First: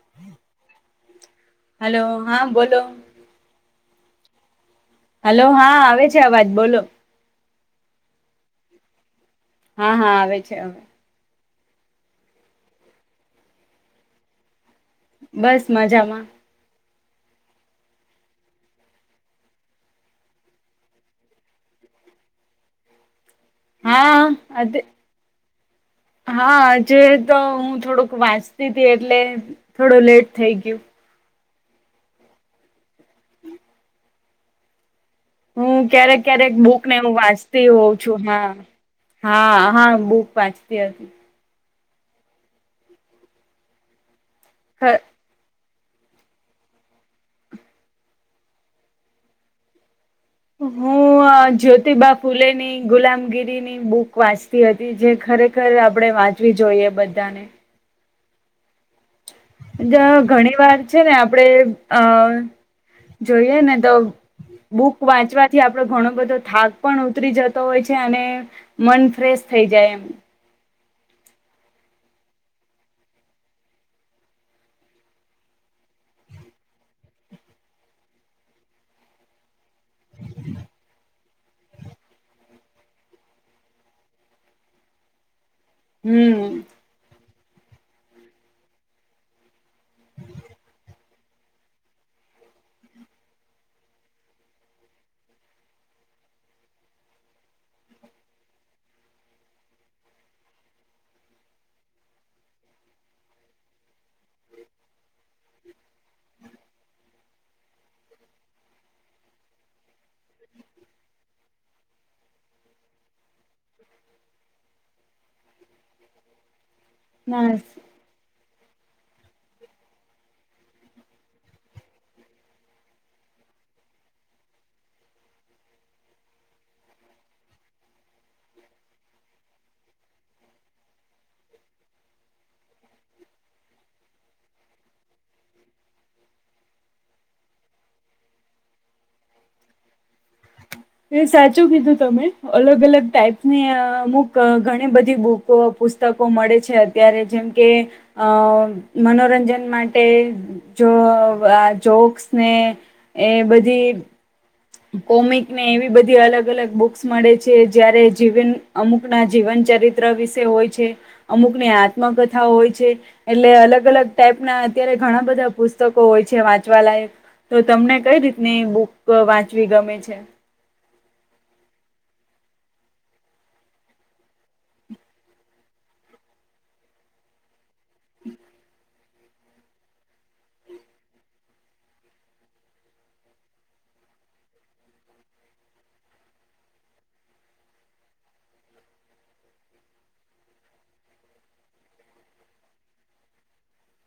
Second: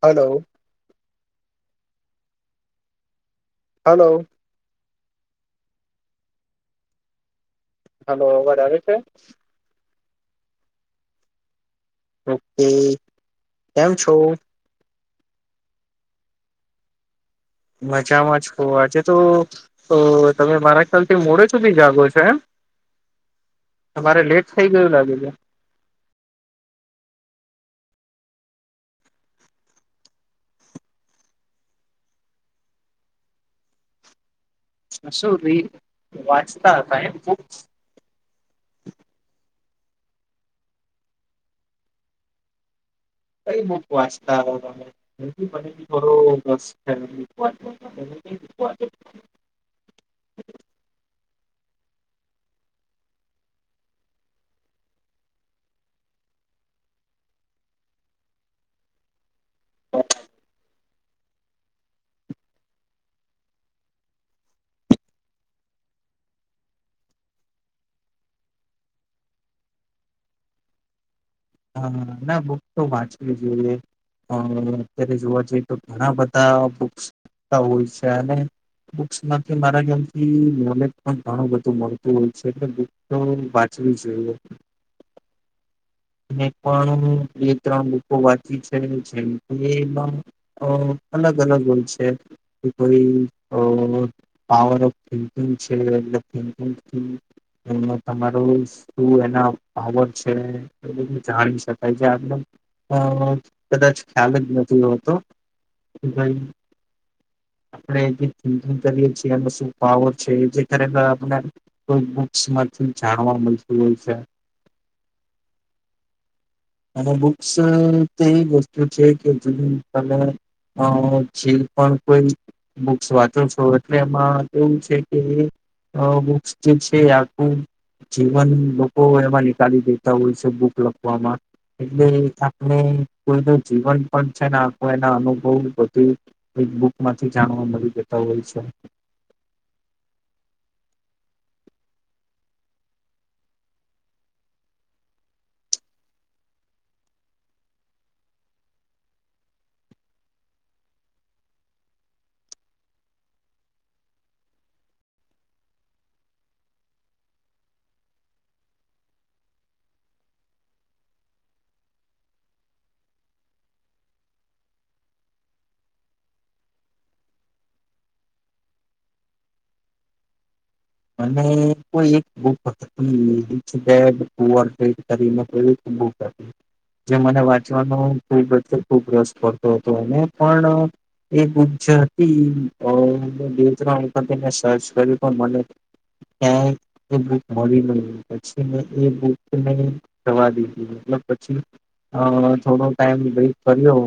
Hello hello હા બોલો hello hello હા આવે છે અવાજ બોલો હલો અવાજ આવે છે હા હા આવે છે અ ઓકે કેમ છો બસ મજામાં મજામાં છો આજે તો તમે અ મારા ખ્યાલથી મોડે સુધી જાગો છો એમ હા તમારે લેટ થઈ આત ગયું લાગે છે હા આજ તો હું થોડુંક વાંચતી હતી એટલે થોડું લેટ થઈ ગયું શું રી હું ક્યારેક ક્યારેક વાંચતા ભુક ને હતા હું એમ બુક વાંચતી હોઉં છું. હા, હા હા બહ પાચતી હતી. કઈ બુક વાચ રાા [inaudible] [inaudible] હું જ્યોતિબા ફુલેની ગુલામગીરીની બુક વાંચતી હતી જે ખરેખર આપણે વાંચવી જોઈએ બધાને ઘણી વાર છે ને આપણેે અ જોઈએ ને તો બુક વાંચવાથી આપડો ઘણો બધો થાક પણ ઉતરી જતો હોય છે અને મન ફ્રેશ થઈ જાય એમ. હ ના બુક તો વાંચવી જોઈએ અત્યારે જોવા જઈએ તો ઘણા બધા બસ હોય છે અને બસમાંથી મારા્યામથી નોલેજ પણ ઘણું બધું મળતું હોય છે એટલે બક તો વાંચવી જોઈએ. હમ પણ એ ત્રણ બુકો વાંચી છે જે એમાં અલગ-અલગ હોય છે કે કોઈ પાવર ઓફિકિંગ છે એલેકથી તમારો શું એના પાવર છે. જાણી શકાય છે આપણે કદાચ ખ્યાલ જ નથી હોતો કે ભાઈ આપણેકંગ કરીએ છીએ એનો શું પાવર છે એ જે ખરેખર આપને કોઈ બુક્સમાંથી જાણવા મળતું હોય છે. અને બુક્સ ના તે ગોસ્ છે કે જ તમે જે પણ કોઈ બુક્સ વાંચો છો એટલે એમાં કેવું છે કે બુક્સ જે છે આખું જીવન લોકો એમાં નિકાળી દેતા હોય છે. બુક લખવામાં એટલે આપને કોઈ ન જીવન પણ છે ને એના અનુભવ બધું એક બુક માંથી જાણવા મળી જતા હોય છે. સાચું કીધું તમે અલગ અલગ ટાઈપની અમુક ઘણી બધી બુકો પુસ્તકો મળે છે અત્યારે જેમ કે અ મનોરંજન માટે જો આ જોક્સ ને એ બધી કોમિક ને એવી બધી અલગ-અલગ બુક્સ મળે છે જયારે જીવન અમુક ના જીવન ચરિત્ર વિશે હોય છે અમુક ની આત્મકથા હોય છે એટલે અલગ અલગ ટાઈપ ના અત્યારે ઘણા બધા પુસ્તકો હોય છે વાંચવા લયક તો તમને કઈ રીતની બુક વાંચવી ગમે છે. કો એક જે મને. વાનું બ ખૂબ રસ પડતો હતો એને પણ એ બ જે હતી મે બે ત્રણ વખત સર્ચ કર મને ક્યાંય એ બુક મળી ન પછી મે એ બુકને જવા દીધી મત પછી થોડો ટાઈમ વેટ કર્યો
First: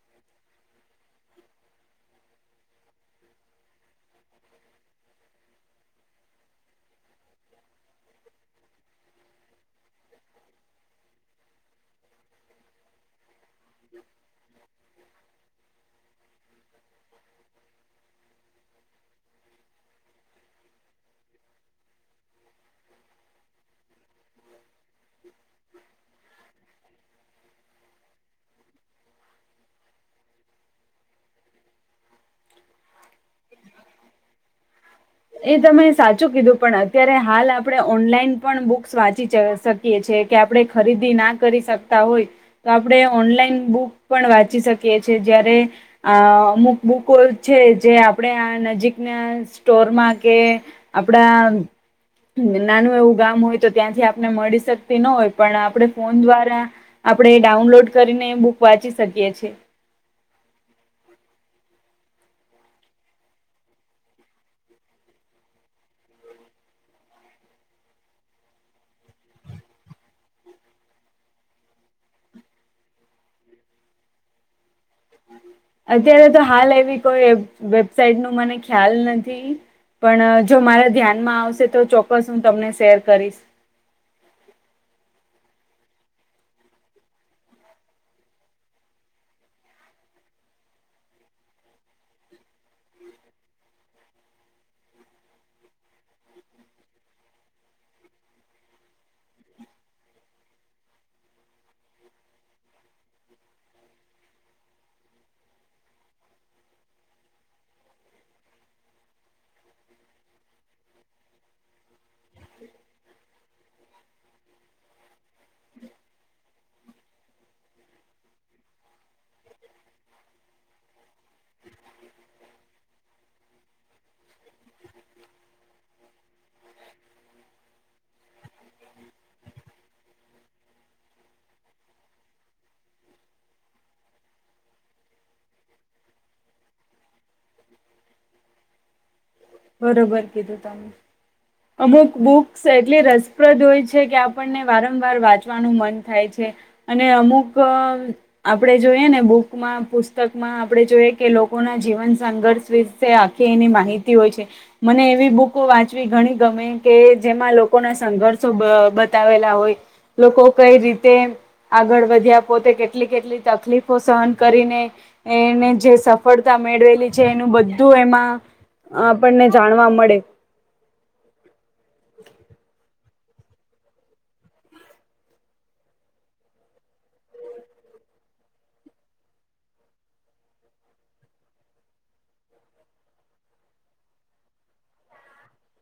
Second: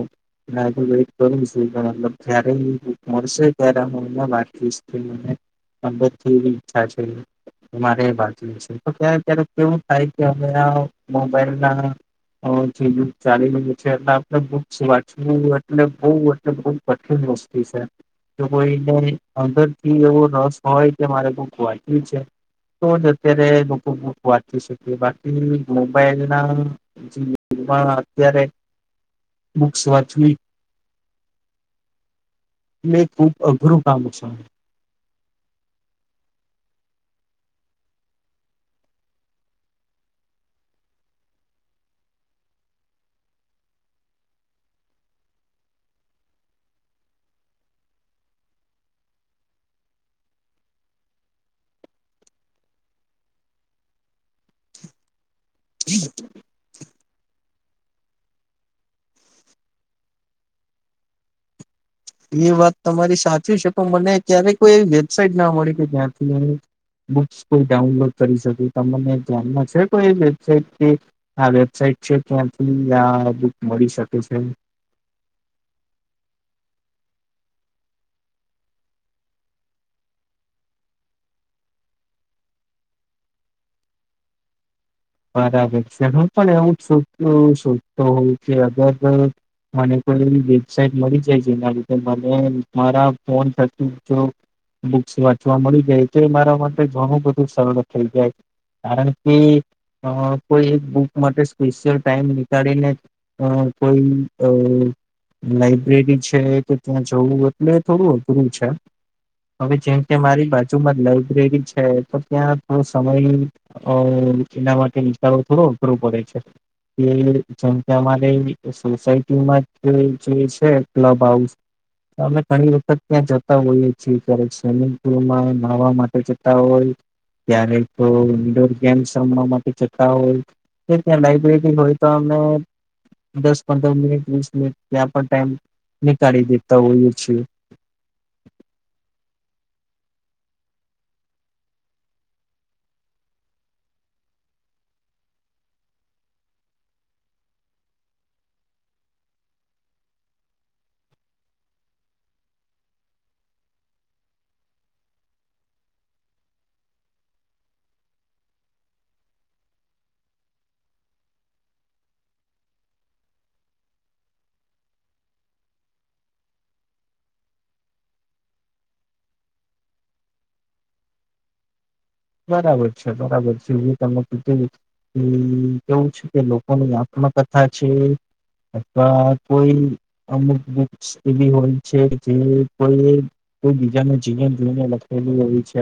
આજ વેટ કરું છું જ્યારે બક મળશે ત્યારે છે મારે વાત છે તો ક્યારે ક્યારેક કેવું થાય કે અમે આ મોબાઈલ ના. ચાલી છે એટલે આપણે બુ શું એટલે બ એટલે બ કઠિન વસ્તુ છે જો કોઈને અંદરથી એવો રસ હોય કે મારે વાંચ્યું છે તો જ અત્યારે લોકો બુક વાંચી શકે બાકી મોબાઈલ નામાં અત્યારે બક્સ વાંચવી એ ખુબ અઘરું કામ છે. એ તમે સાચું કીધું પણ અત્યારે હાલ આપણે ઓનલાઈન પણ બુક્સ વાંચી શકીએ છેએ કે આપણે ખરીદી ના કરી શકતા હોય તો આપણે ઓનલાઈન બુક પણ વાંચી શકીએ છે જયારે અમુક બુકો છે જે આપણે આ નજીકના સ્ટોરમાં કે આપડા નાનું એવું ગામ હોય તો ત્યાંથી આપને મળી શકતી ન હોય. પણ આપણે ફોન દ્વારા આપણે ડાઉનલોડ કરીને બુક વાંચી શકીએ છે. એ વાત તમારી સાચી છે તો મને ક્યારે કોઈ એવી વેબસાઇટ ના મળી કે જ્યાંથી બુક કોઈ ડાઉનલોડ કરી શકે તમને ધ્યાનમાં છે કોઈ વેબસાઇટ કે આ વેબસાઇટ છે ત્યાંથી આ બુક મળી શકે છે. અત્યારે તો હાલ એવી કોઈ વેબસાઇટ નું મને ખ્યાલ નથી પણ જો મારા ધ્યાનમાં આવશે તો ચોક્કસ હું તમને શેર કરીશ. મારા વબટ હું પણ એવું જ સોધતો હોઉ કે અગર મને કોઈ એવી વેબસાઇટ મળી જાય જેના લીધે મને મારા ફોન થ જો બુક્સ વાંચવા મળી જાય તો એ મારા માટે ઘણું બધું સરળ થઈ જાય કારણ કે અ કોઈ એક બુક માટે સ્પેશિયલ ટાઈમ નીકાળીને કોઈ અ લાઈબ્રેરી છે કે ત્યાં જવું એટલે થોડું અઘરું છે હવે જેમ કે મારી બાજુમાં લાઈબ્રેરી છે તો ત્યાં થોડો સમય અ એના માટે ચારો થોડો અઘરો પડે છે કે જેમ કે અમારે સોસાયટીમાં જે છે ક્લબ હાઉસ અમે ઘણી વખત ત્યાં જતા હોઈએ છીએ ક્યારે સ્વિમિંગ પુલમાં નહવા માટે જતા હોય ક્યારે તો ઇન્ડોર ગેમ્સ વા માટે જતા હોય ત્યાં લાઈબ્રેરી હોય તો અ દસ પંદર મિનિટ વીસ મિનિટ ત્યાં પણ ટાઈમ નીકાળી દેતા હોઈએ છીએ. બરોબર કીધું તમે અમુક બુક્સ એટલી રસપ્રદ હોય છે કે આપણને વારંવાર વાંચવાનું મન થાય છે અને અમુક આપડે જોઈએ ને બુકમાં પુસ્તકમાં આપણેે જોઈએ કે લોકોના જીવન સંઘર્ષ વિશે આખી એની માહિતી હોય છે. મને એવી બુકો વાંચવી ઘણી ગમે કે જેમાં લોકોના સંઘર્ષો બતાવેલા હોય લોકો કઈ રીતે આગળ વધ્યા પોતે કેટલી કેટલી તકલીફો સહન કરીને એને જે સફળતા મેળવેલી છે એનું બધું એમાં આપણને જાણવા મળે. બબર બરાબર છે ત કેવું છે કે લોકોની આત્મકથા છે અથવા કોઈ અમુક બ એવી હોય છે જે કોઈ બીજાને જીને જોઈને લખેલી હોય છે.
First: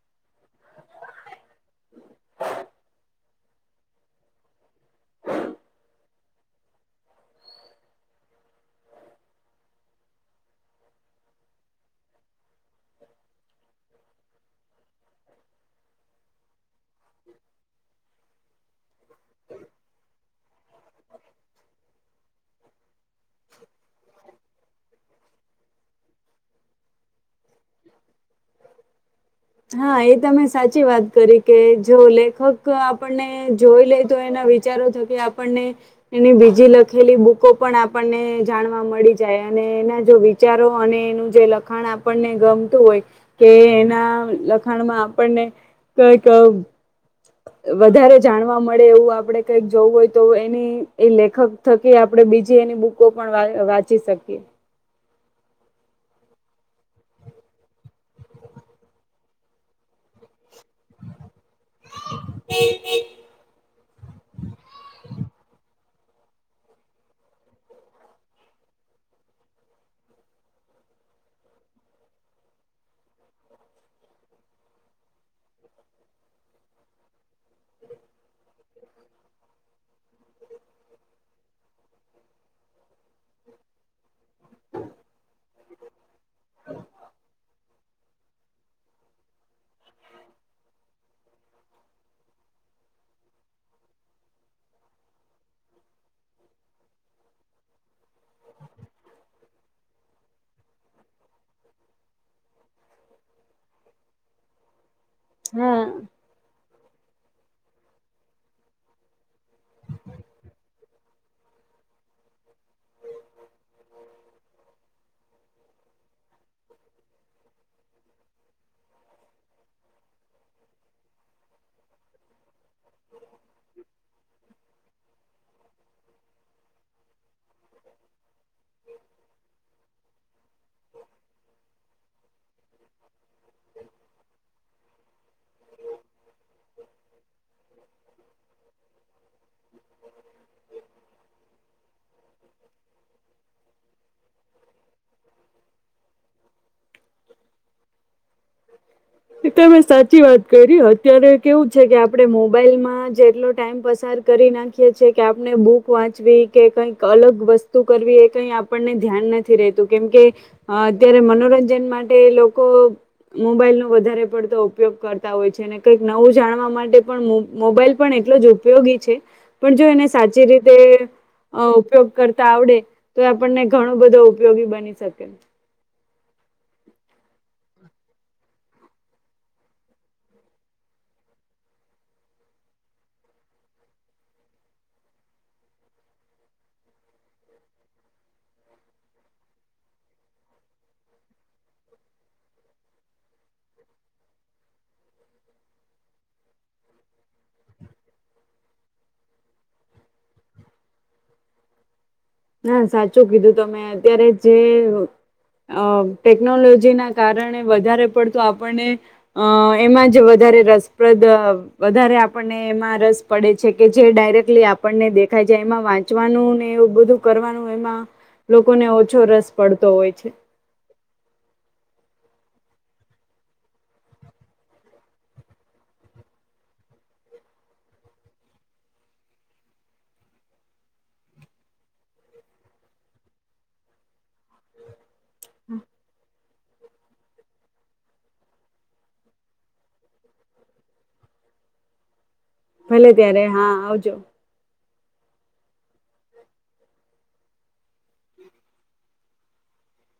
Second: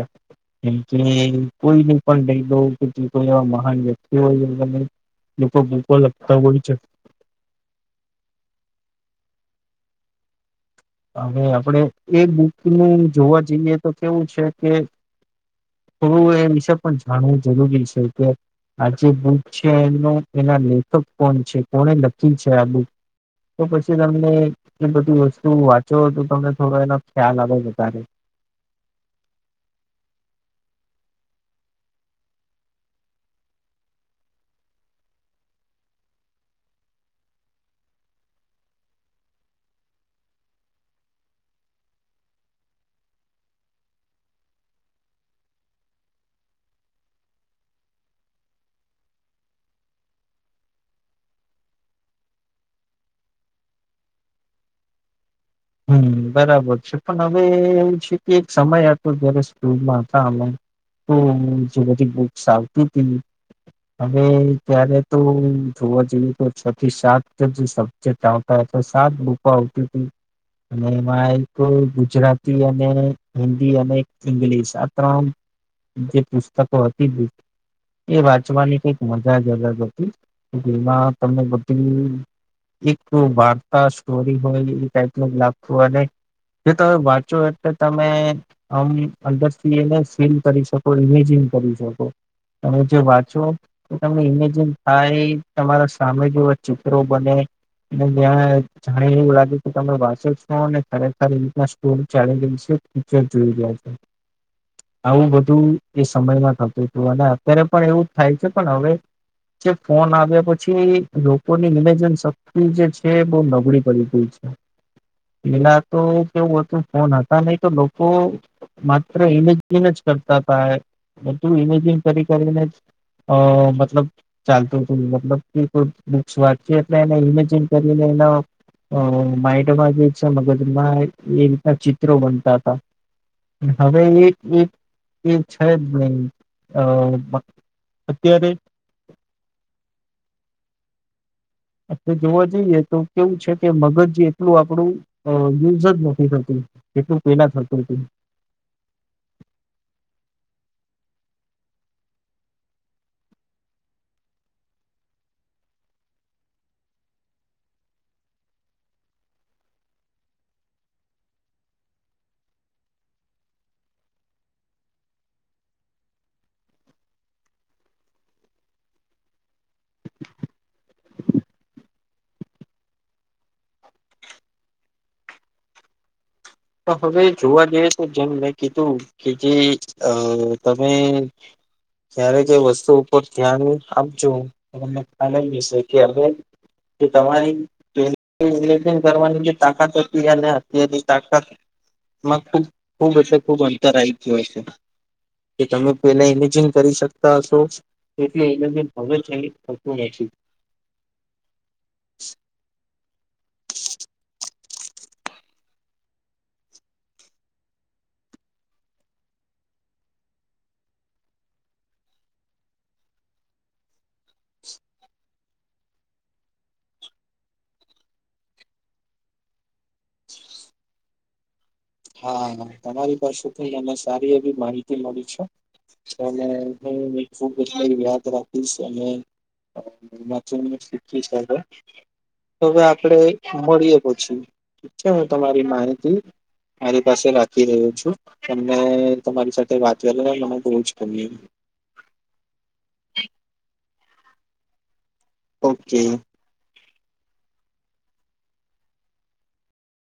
કોઈને પણ કે કોઈ એવા મહાન વ્યક્તિ હોય તને લોકો ભૂકો લગતા હોય છે. હવે આપણેે એ બુક નું જોવા જઈએ તો કેવું છે કે થોડું એ હિબ પણ જાણવું જરૂરી છે. કે આ જે બુક છે એનો એના લેખક કોણ છે કોને લખી છે આ બુક તો પછી તમને એ બધી તું વાંચ્યો હતો તમને થોડો એના હા એ તમે સાચી વાત. તકે જો લેખક આપણને જોઈ લે તો એના વિચારો થકી આપણને એની બીજી લખેલી બુકો પણ આપણને જાણવા મળી જાય અને એના જો વિચારો અને એનું જે લખાણ આપણને ગમતું હોય કે એના લખાણમાં આપણને કઈક વધારે જાણવા મળે એવું આપણે કઈક જોવું હોય તો એની એ લેખક થકી આપણે બીજી એની બુકો પણ વાંચી શકીએ. હમ બરાબર છે પણ હવે એું છે કે એક સમય હતો જય્યારે સ્કૂલમાં હતા અમે. તો જે બધી બુક્સ આવતી હતી હવે ત્યારે તો જોવા જેવી તો છ થી સાત જ સબ્જેક્ટ આવતા સાત બુકો આવતી હતી. અને એમાં એક ગુજરાતી અને હિન્દી અને ઈંગ્લિશ આ ત્રમ જે પુસ્તકો હતી એ વાંચવાની કઈક મજા જ અલગ હતી જેમાં તને બધું એક વાર્તા સ્ટોરી હોય લાગતું અને જો તમે વાંચો એટલે તમે આમ અંદરથી એને ફીલ કરી શકો ઇમેજિન કરી શકો તમે જે વાંચો તો તમને ઈમેજિન થાય તમારા સામે જેવા ચિત્રો બને ત્યાં જાણી એવું લાગે. તમે વાચો છો અને ખરેખરીતના સ્ટોરી ચાલેશે ફીચર જોઈ રહ્યા છો. આવું બધું હા એ સમયમાં થતું. અને અત્યારે પણ એવું જ થાય છે પણ હવે જે ફોન આવ્યા પછી લોકોની નિવેજન શક્તિ જે છે બહ નબળી પડી ગઈ છે. પેલા તો કેવું હતું ફોન હતા નહ તો લોકો માત્ર ઈમેજિન કરતા હતા બધું ઇમેજિ કરી કરીને મતલબ ચાલતું હતુંતલબ કો વાચ એટલે ઇમે કરીને એડ મગજમાં એક ચિત્ર બનત હવે એક એક એ છે જ નહી અ અત્યારે આપણે જોવા જઈએ તો કેવું છે કે મગજજી એટલું આપણું યુઝ જ નથી થતું એટલું પેલા થતું હત. તમે સાચી વાત અત્યારે કેવું છે કે આપણે મોબાઈલમાં જટલો ટાઈમ પસાર કરી નાખીએ છેએ કે આપણે બુક વાંચવી કે કઈક અલગ વસ્તુ કરવી એ કઈ આપણને ધ્યાન નથી રેતું કેમકે અત્યારે મનોરંજન માટે લોકો મોબાઈલ નો વધારે પડતો ઉપયોગ કરતા હોય છે અને કંઈક નવું જાણવા માટે પણ મોબાઈલ પણ એટલો જ ઉપયોગી છે પણ જો એને સાચી રીતે ઉપયોગ કરતા આવડે તો એ આપણને ઘણો બધો ઉપયોગી બની શકે. તો હવે જોવા જઈએ તો જેમ મેં કીધું કે જે અ તમે જ્યારે જે વસ્તુ ઉપર ધ્યાન આપજો મમને ખ્યાલશે કે હવે તમારી કરવાની જે તાકાત હતી અને અત્યારની માં ખૂબ ખૂબ એટલે ખૂબ અંતર આવી ગું હ છે કે તમે પેલા ઇમેજિન કરી શકતા હશો તેટ ઇમેજિન હવે થતું નથી હા સાચું કીધું તમે અત્યારે જે ટેકનોલોજી ના કારણે વધારે પડતું આપણને અ એમાં જ વધારે રસપ્રદ વધારે આપણને એમાં રસ પડે છે કે જે ડાયરેક્ટલી આપણને દેખાય છે એમાં વાંચવાનું ને એવું બધું કરવાનું એમાં લોકોને ઓછો રસ પડતો હોય છે. હા તમારી પાસેથીને સારી એવી માહિતી મળી છું અને હું ખ યાદ રાખીશ અનેીખી હ હવે આપડે મળીએ પછી ઠક છે હું તમારી માહિતી મારી પાસે રાખી રહ્યો છું તમને તમારી સાથે વાત કરી મને બહ જ ગમ ભલે ત્યારે હા આવજો. આવજો. ઓકે.